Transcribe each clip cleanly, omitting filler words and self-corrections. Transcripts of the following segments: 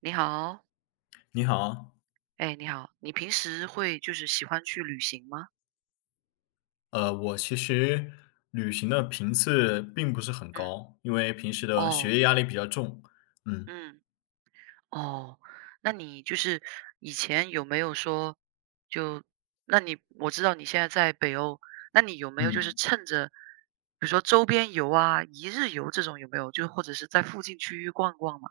你好。你好，哎，你好，你平时会就是喜欢去旅行吗？我其实旅行的频次并不是很嗯。高，因为平时的哦。学业压力比较重。嗯嗯。哦。那你就是以前有没有说，就，那你，我知道你现在在北欧，那你有没有就是嗯，趁着，比如说周边游啊、一日游这种有没有？就或者是在附近区域逛逛嘛？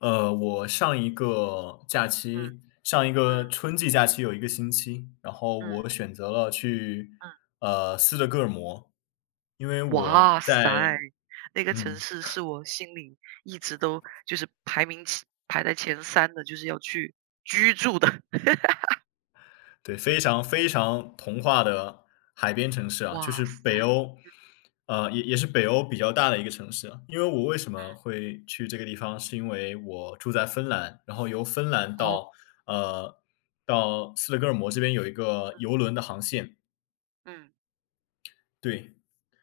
我上一个假嗯，期，上一个嗯，春季假期有一个星期，然后嗯，我选择了去嗯，斯德哥尔摩，因为我哇塞，在。那个城嗯，市是我心里一直都就是排名排在前三的，就是要去居住的。对，非常非常童话的海边城市啊，就哇是塞。北欧，嗯。也是北欧比较大的一个城市啊，因为我为什么会去这个地方，是因为我住在芬兰，然后由芬兰哦。呃到斯德哥尔摩这边有一个嗯，游轮的航线。嗯，对，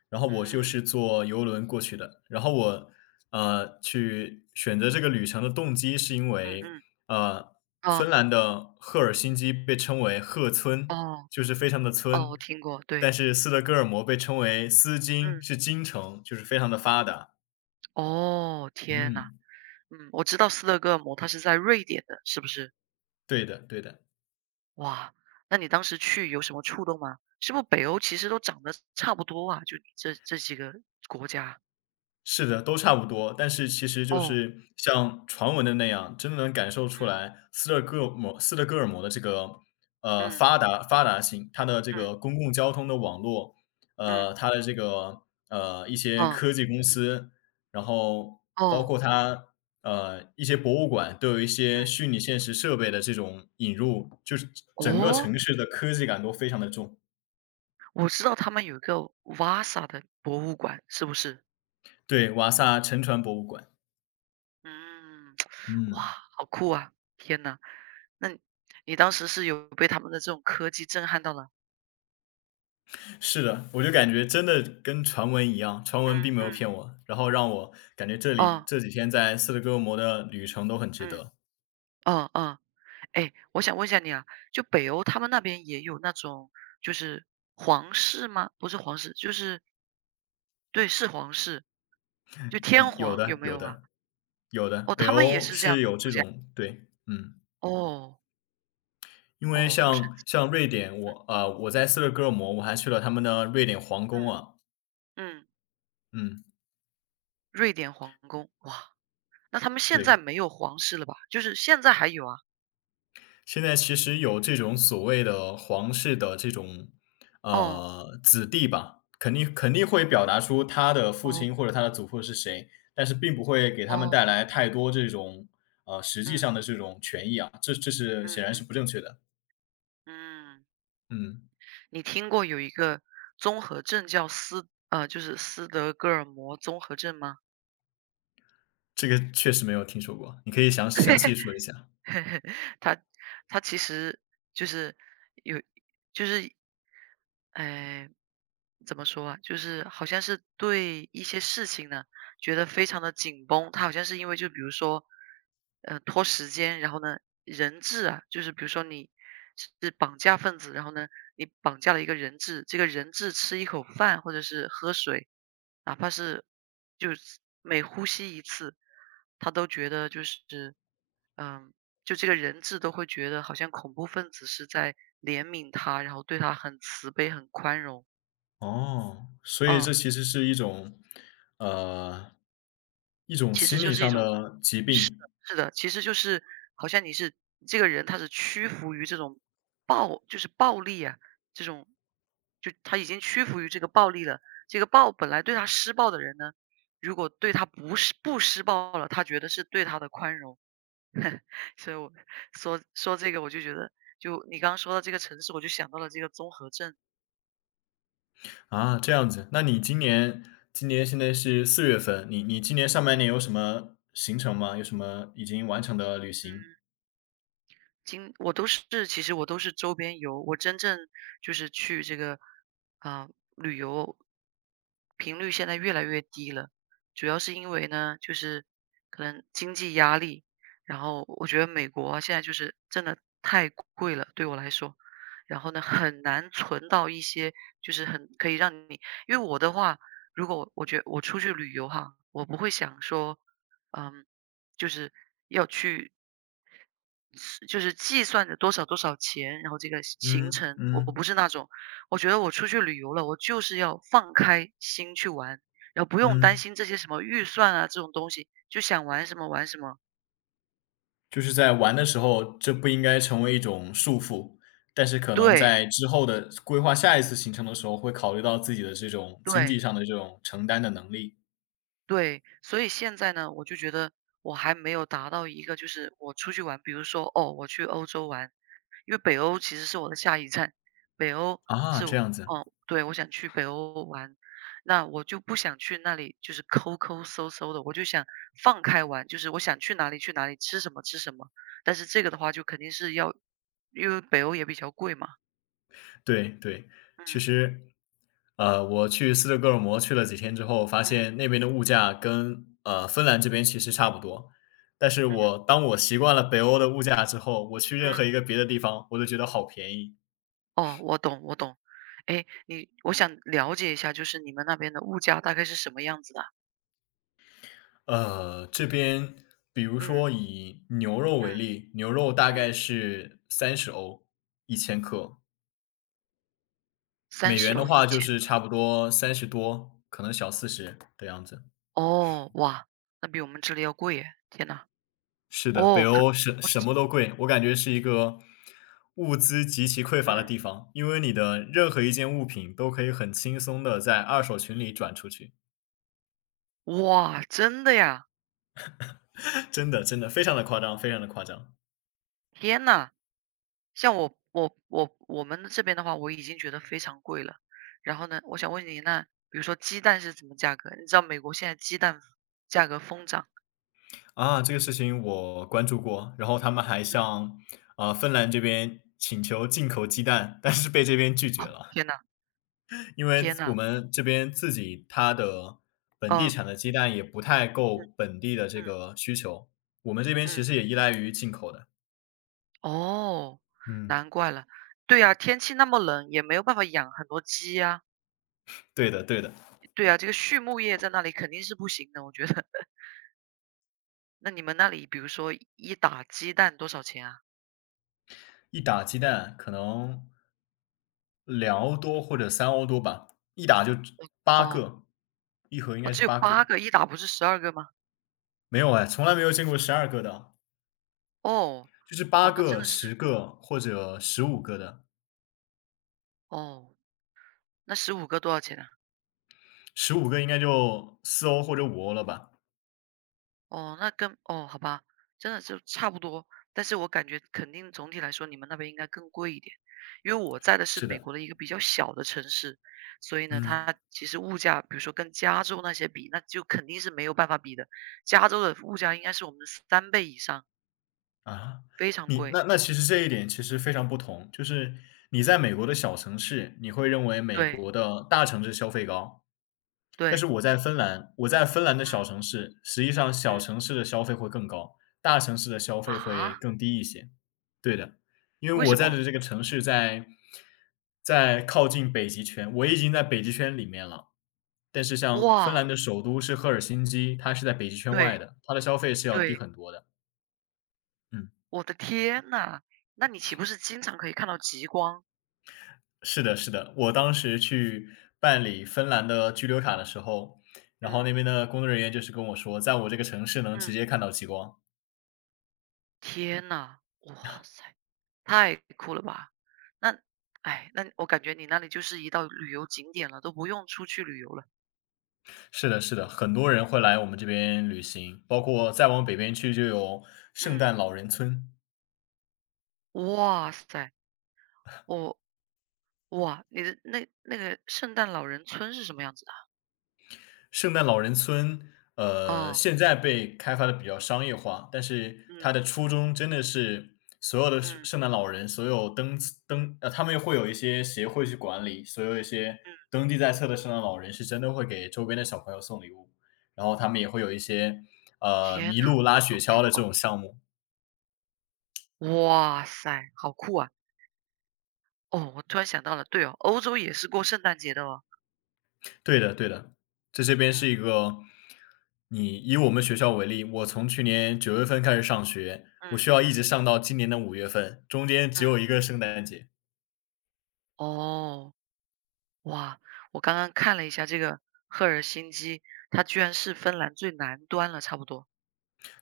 然后我就嗯，是坐游轮过去的。然后我，去选择这个旅程的动机是因嗯，为，嗯，呃，芬啊。兰的赫尔辛基被称为"赫村"，哦。就是非常的哦，村，我听过，但对。是斯德哥尔摩被称为"斯嗯。金"，是京城，就是非常的发达。哦，天呐。嗯，嗯，我知道斯德哥尔摩，它是在瑞典的，是不是？对的对的。哇，那你当时去有什么触动吗？是不是北欧其实都长得差不多啊？就这几个国家？是的，都差不多。但是其实就哦。是像传闻的那样，真的能感受出嗯，来斯德哥尔摩斯德哥尔摩的这个嗯，发达性，它的这嗯，个公共交通的网络，嗯。它的这个一些哦。科技公司，然后包哦。括它一些博物馆都有一嗯。些虚拟现实设备的这种引入，就是整个哦，城市的科技感都非常的重。我知道他们有一个瓦萨的博物馆，是不是？对，瓦萨沉船博物馆。嗯。哇，嗯。好酷啊！天呐，那你你当时是有被他们的这种科技震撼到了？是的，我就感觉真的跟传闻一样，传闻嗯并没有嗯。骗我，然后让我感觉这里哦。这几天在斯德哥尔摩的旅程都很值嗯。得。哦哦。哎，我想问一下你啊，就北欧他们那边也有那种就是皇室吗？不是皇室，就是对，是皇室，就天有皇有的，没有有啊？的，有的，哦，北他们也欧是这样是的有国这家。种。对，嗯，哦。因为哦，好神像奇。像瑞典，我在斯德哥尔摩，我还去了他们的瑞典皇宫嗯。啊。嗯，嗯，瑞典皇宫。哇，那他们现在对。没有皇室了吧？就是现在还有啊？现在其实有这种所谓的皇室的这种，哦。子弟吧，肯定会表达出他的父哦。亲或者他的祖父是谁，但是并不会给他们带哦。来太多这种，实际嗯，上的这种权益啊，这是嗯，显然嗯，是不正确的。嗯，嗯，你听过有一个综合症叫就是斯德哥尔摩综合症吗？这个确实没有听说过，你可以详细说一下。它它其实就是有就是哎，怎么说啊？就是好像是对一些事情呢，觉得非常的紧绷。他好像是因为就比如说，拖时间，然后呢，人质啊，就是比如说你是绑架分子，然后呢，你绑架了一个人质，这个人质吃一口饭或者是喝水，哪怕是就是每呼吸一次，他都觉得就是，嗯，就这个人质都会觉得好像恐怖分子是在怜悯他，然后对他很慈悲、很宽容。哦，所以嗯。这其实是一种，呃，一种其实心就理是一上种，的疾是的，病。是的，其实就是好像你是这个人他是屈服于这种暴就是暴力啊，这种就他已经屈服于这个暴力了。这个暴本来对他施暴的人呢，如果对他不是不施暴了，他觉得是对他的宽容。所以我说说这个我就觉得，就你刚刚说到这个城市，我就想到了这个综合症。啊，这样子，那你今嗯，年今年现在是4月份，你今年上半年嗯。有什么行程吗？有什么已经完成的旅行？嗯。我都是，其实我都是周边游，我真正就是去这个，啊、旅游频率现在越来越低了，主要是因为呢，就是可能经济压力。然后我觉得美国啊现在就是真的太贵了，对我来说。然后呢很难存到一些就是很可以让你，因为我的话，如果我觉得我出去旅游哈，我不会想说，嗯，就是要去是就是计算着多少多少钱，然后这个行嗯程，我嗯不是那种。我觉得我出去旅游了，我就是要放开心去玩，然后不用担嗯，心这些什么预算啊这种东西，就想玩什么玩什么。就是在玩的时候，这不应该成为一种束缚，但是可能对，在之后的规划下一次行程的时候，会考虑到自己的这种经济对。上的这种承担的能力。对，所以现在呢，我就觉得我还没有达到一个，就是我出去玩，比如说哦，我去欧洲玩，因为北欧其实是我的下一站。北欧啊，是这我，样子，哦，对，我想去北欧玩，那我就不想去那里就是抠抠搜搜的，我就想放开玩，就是我想去哪里去哪里，吃什么吃什么。但是这个的话，就肯定是要，因为北欧也比较贵嘛。对对，其嗯，实我去斯德哥尔摩去了几天之后，发现嗯，那边的物价跟芬兰这边其实差不多。但是嗯，嗯。我当我习惯了北欧的物价之后，我去任何一个别的地方，我都觉得好便宜。哦，我懂，我懂。哎，你，我想了解一下，就是你们那边的物价大概是什么样子的啊？这边比如嗯，说以牛肉为嗯，例，牛肉大概嗯，是30欧1千克，三美十元的欧一话就千是差克。不多30多，可能小40的样子。哦，哇，那比我们这里要贵耶，天呐。是的，北哦，看欧是我什只，么都贵，我感觉是一个物资极其匮乏的嗯，地方，因为你的任何一件物品都可以很轻松的在二手群里转出去。哇，真的呀，真的真的非常的夸张，非常的夸张。天呐。像我们这边的话，我已经觉得非常贵了。然后呢，我想问你，那比如说鸡蛋是什么价格？你知道美国现在鸡蛋价格疯涨。啊，这个事情我关注过，然后他们还嗯，向，芬兰这边请求进口鸡蛋，但是被这边拒哦，绝了，天呐，因为天我呐，们这边自己它的本地嗯，产的鸡蛋也不太嗯，够本地的这嗯，个需求，我们这边其嗯。实也依赖于进口的。哦，嗯。难怪了。对呀，天气那么冷，也没有办法养很多鸡呀。对的对的，对呀，这个畜牧业在那里肯定是不行的，我觉得。那你们那里比如说一打鸡蛋多少钱啊？一打鸡蛋可能2欧多或者3欧多吧，一打就只八哦。个，一盒应哦，该是只有八八个。个，一打不是12个吗？没有哎，从来没有见过12个的，哦。就是哦，八那真个、的是，10个或者十五个的。哦，那15个多少钱啊？十五个应该就4欧或者5欧了吧？哦，那跟哦，好吧，真的就差不多。但是我感觉肯定总体来说，你们那边应该更贵一点，因为我在的是是美的，国的一个比较小的城市，所以呢，嗯，它其实物价，比如说跟加州那些比，那就肯定是没有办法比的。加州的物价应该是我们的三倍以上，啊，非常你贵。那其实这一点其实非常不同，就是你在嗯。美国的小城市，你会认为美对。国的大城市消费高。但对。是我在芬兰，我在芬兰的小嗯。城市，实际上小嗯。城市的消费会更高，大城市的消费会啊，更低一些。对的，因为为我什在么？的这个城市在靠近北极圈，我已经在北极圈里面了。但是像哇。芬兰的首都是赫尔辛基，它是在北极圈对。外的，它的消费是要低对。很多的。嗯，我的天呐，那你岂不是经常可以看到极光？是的，是的，我当时去办理芬兰的居留卡的时候，然后嗯。那边的工作人员就是跟我说，在我这个城市能直嗯。接看到极光。天呐，哇塞，太酷了吧！那，哎，那我感觉你那里就是一道旅游景点了，都不用出去旅游了。是的，是的，很多人会来我们这边旅行，包括再往北边去就有圣嗯。诞老人村。哇塞，我，哇，你的那个圣诞老人村是什么样子的啊？圣诞老人村，哦。现在被开发的比较商业化，但是它嗯。的初衷真的是所有的圣嗯。圣诞老人，所有登登呃，他们会有一些协会去管理，所有一些嗯。登记在册的圣诞老人是真的会给周边的小朋友送礼物，然后他们也会有一些，天麋呐，鹿拉雪好橇的酷这啊！种项目。哇塞，好酷啊！哦，我突然想到了，对哦，欧洲也是过圣诞节的哦。对的对的，这边嗯。是一个你以我们学校为例，我从去年9月份开始上学，我嗯。需要一直嗯。上到今年的5月份，中间只嗯。有一个圣诞节。哦。哇，我刚刚看了一下这个赫尔辛基，它居然是芬兰最南端了，差不多。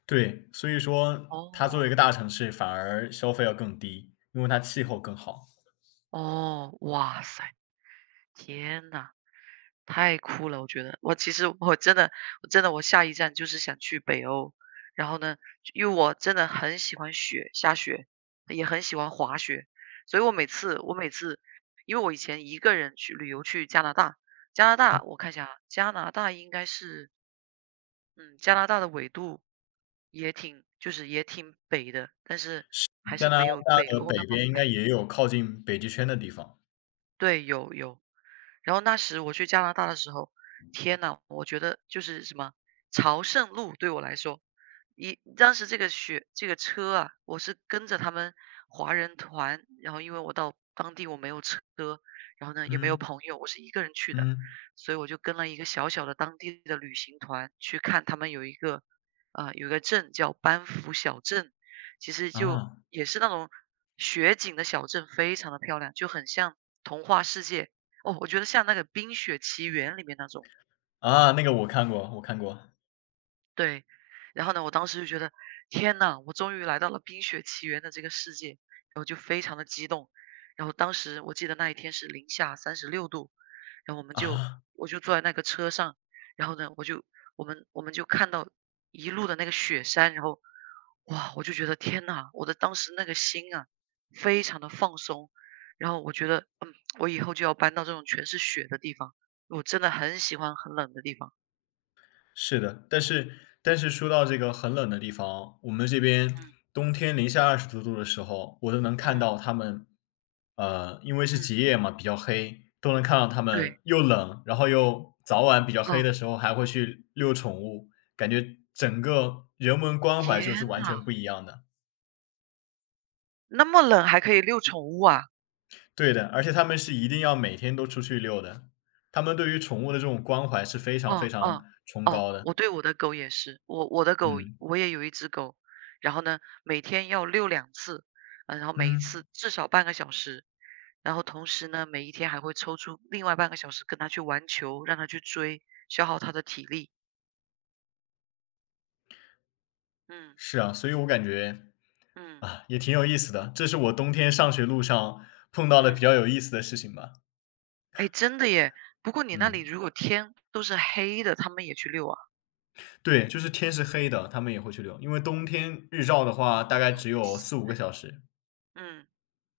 对，所以说它作为一哦。个大城市，反而消费要更低，因为它气候更好。哦，哇塞，天呐，太酷了！我觉得，我其实我真的，我真的，我下一站就是想去北欧。然后呢，因为我真的很喜欢雪，下雪，也很喜欢滑雪，所以我每次，因为我以前一个人去旅游去加拿大。加拿大，嗯，我看一下啊，加拿大应该是，嗯，加拿大的纬度也挺就是也挺北的，但是还加是拿没有大北的欧那北么边应该北。也有靠近北极圈的地方。对，有有。然后那时我去加拿大的时候，天呐，我觉得就是什么朝圣路对我来说，当时这个雪这个车啊，我是跟着他们华人团，然后因为我到当地我没有车，然后呢也没有嗯，朋友，我是一个人去的，嗯，所以我就跟了一个小小的当地的旅行团，去看他们有一个啊、有一个镇叫班夫小镇，其实就啊，也是那种雪景的小镇，非常的漂亮，就很像童话世界。哦，我觉得像那个《冰雪奇缘》里面那种。啊，那个我看过我看过。对，然后呢，我当时就觉得，天呐，我终于来到了《冰雪奇缘》的这个世界，然后就非常的激动。然后当时我记得那一天是零下36度，然后我们就，啊。我就坐在那个车上，然后呢，我就我们就看到一路的那个雪山，然后哇，我就觉得天呐，我的当时那个心啊，非常的放松。然后我觉得，嗯，我以后就要搬到这种全是雪的地方，我真的很喜欢很冷的地方。是的，但是说到这个很冷的地方，我们这边嗯。冬天零下20多度的时候，我都能看嗯。到它们，因为是嗯。极夜嘛，比较黑，都能看到它对。们又冷，然后又早晚比较黑嗯，的时候还会去遛宠物，感觉整个人文关怀天就是完呐！全不一样的。那么冷还可以遛宠物啊？对的，而且它们是一定要每天都出去遛的，它们对于宠物的这种关怀是非常非哦。常哦。崇哦，高的。我对我的狗也是，我的狗嗯，我也有一只狗，然后呢，每天要遛两次，呃，然后每一嗯。次至少半个小时。然后同时呢，每一天还会抽出另外半个小时跟它去玩球，让它去追，消耗它的体力。嗯。是啊，所以我感觉，嗯。啊，也挺有意思的，这是我冬天上学路上碰到的比嗯，较有意思的事情吧。哎，真的耶！不过你那里嗯，如果天都是黑的，它们也去遛啊？对，就是天是黑的，他们也会去溜，因为冬天日照的话大概哇只有塞。四五个小时。嗯。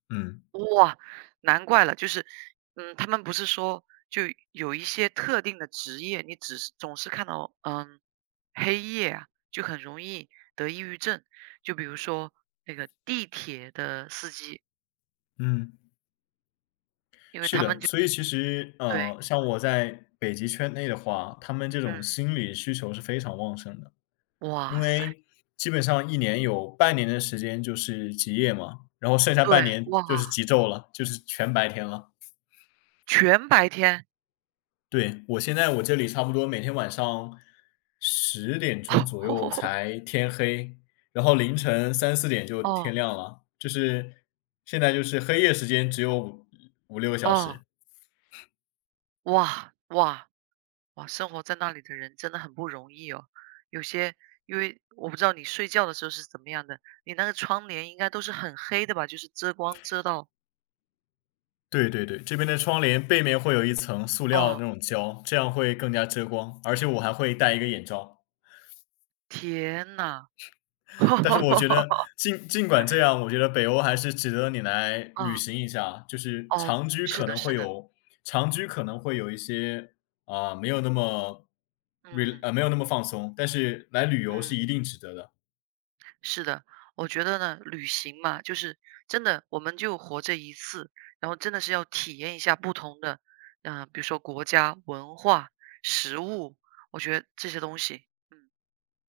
嗯，哇，难怪了，就是，嗯，他们不是说，就有一些特定的职业，你只是总是看到，嗯，黑夜啊，就很容易得抑郁症。就比如说那个地铁的司机，嗯，因为是他们的，就所以其实，对，像我在北极圈内的话，他们这种嗯，心理需求是非常旺盛的。因哇塞，为基本上一年有半年的时间就是极夜嘛，然后剩下半对，年哇，就是极昼了，就是全白天了。全白天。对，我现在我这里差不多每天晚上10点钟左右 才天黑，然后凌晨三四点就哦。天哦。亮了，就是现在就是黑夜时间只有五六六个小哦。时。哇，哇。哇，生活在那里的人真的很不容易哦。有些，因为我不知道你睡觉的时候是怎么样的，你那个窗帘应该都是很黑的吧？就是遮光遮到，对对对，这边的窗帘背面会有一层塑料的那哦，种胶，这样会更加遮光，而且我还会戴一个眼罩。天呐。但是我觉得 尽管这样，我觉得北欧还是值得你来旅嗯。行一下。就是哦，是的，是的。长居可能会有一些，啊，没有那么 re 嗯呃，没有那么放松，但是来旅游嗯，是一定值得的。是的。我觉得呢，旅行嘛，就是真的，我们就活这一次，然后真的是要体验一下不同的，嗯、比如说国家、文化、食物，我觉得这些东西，嗯。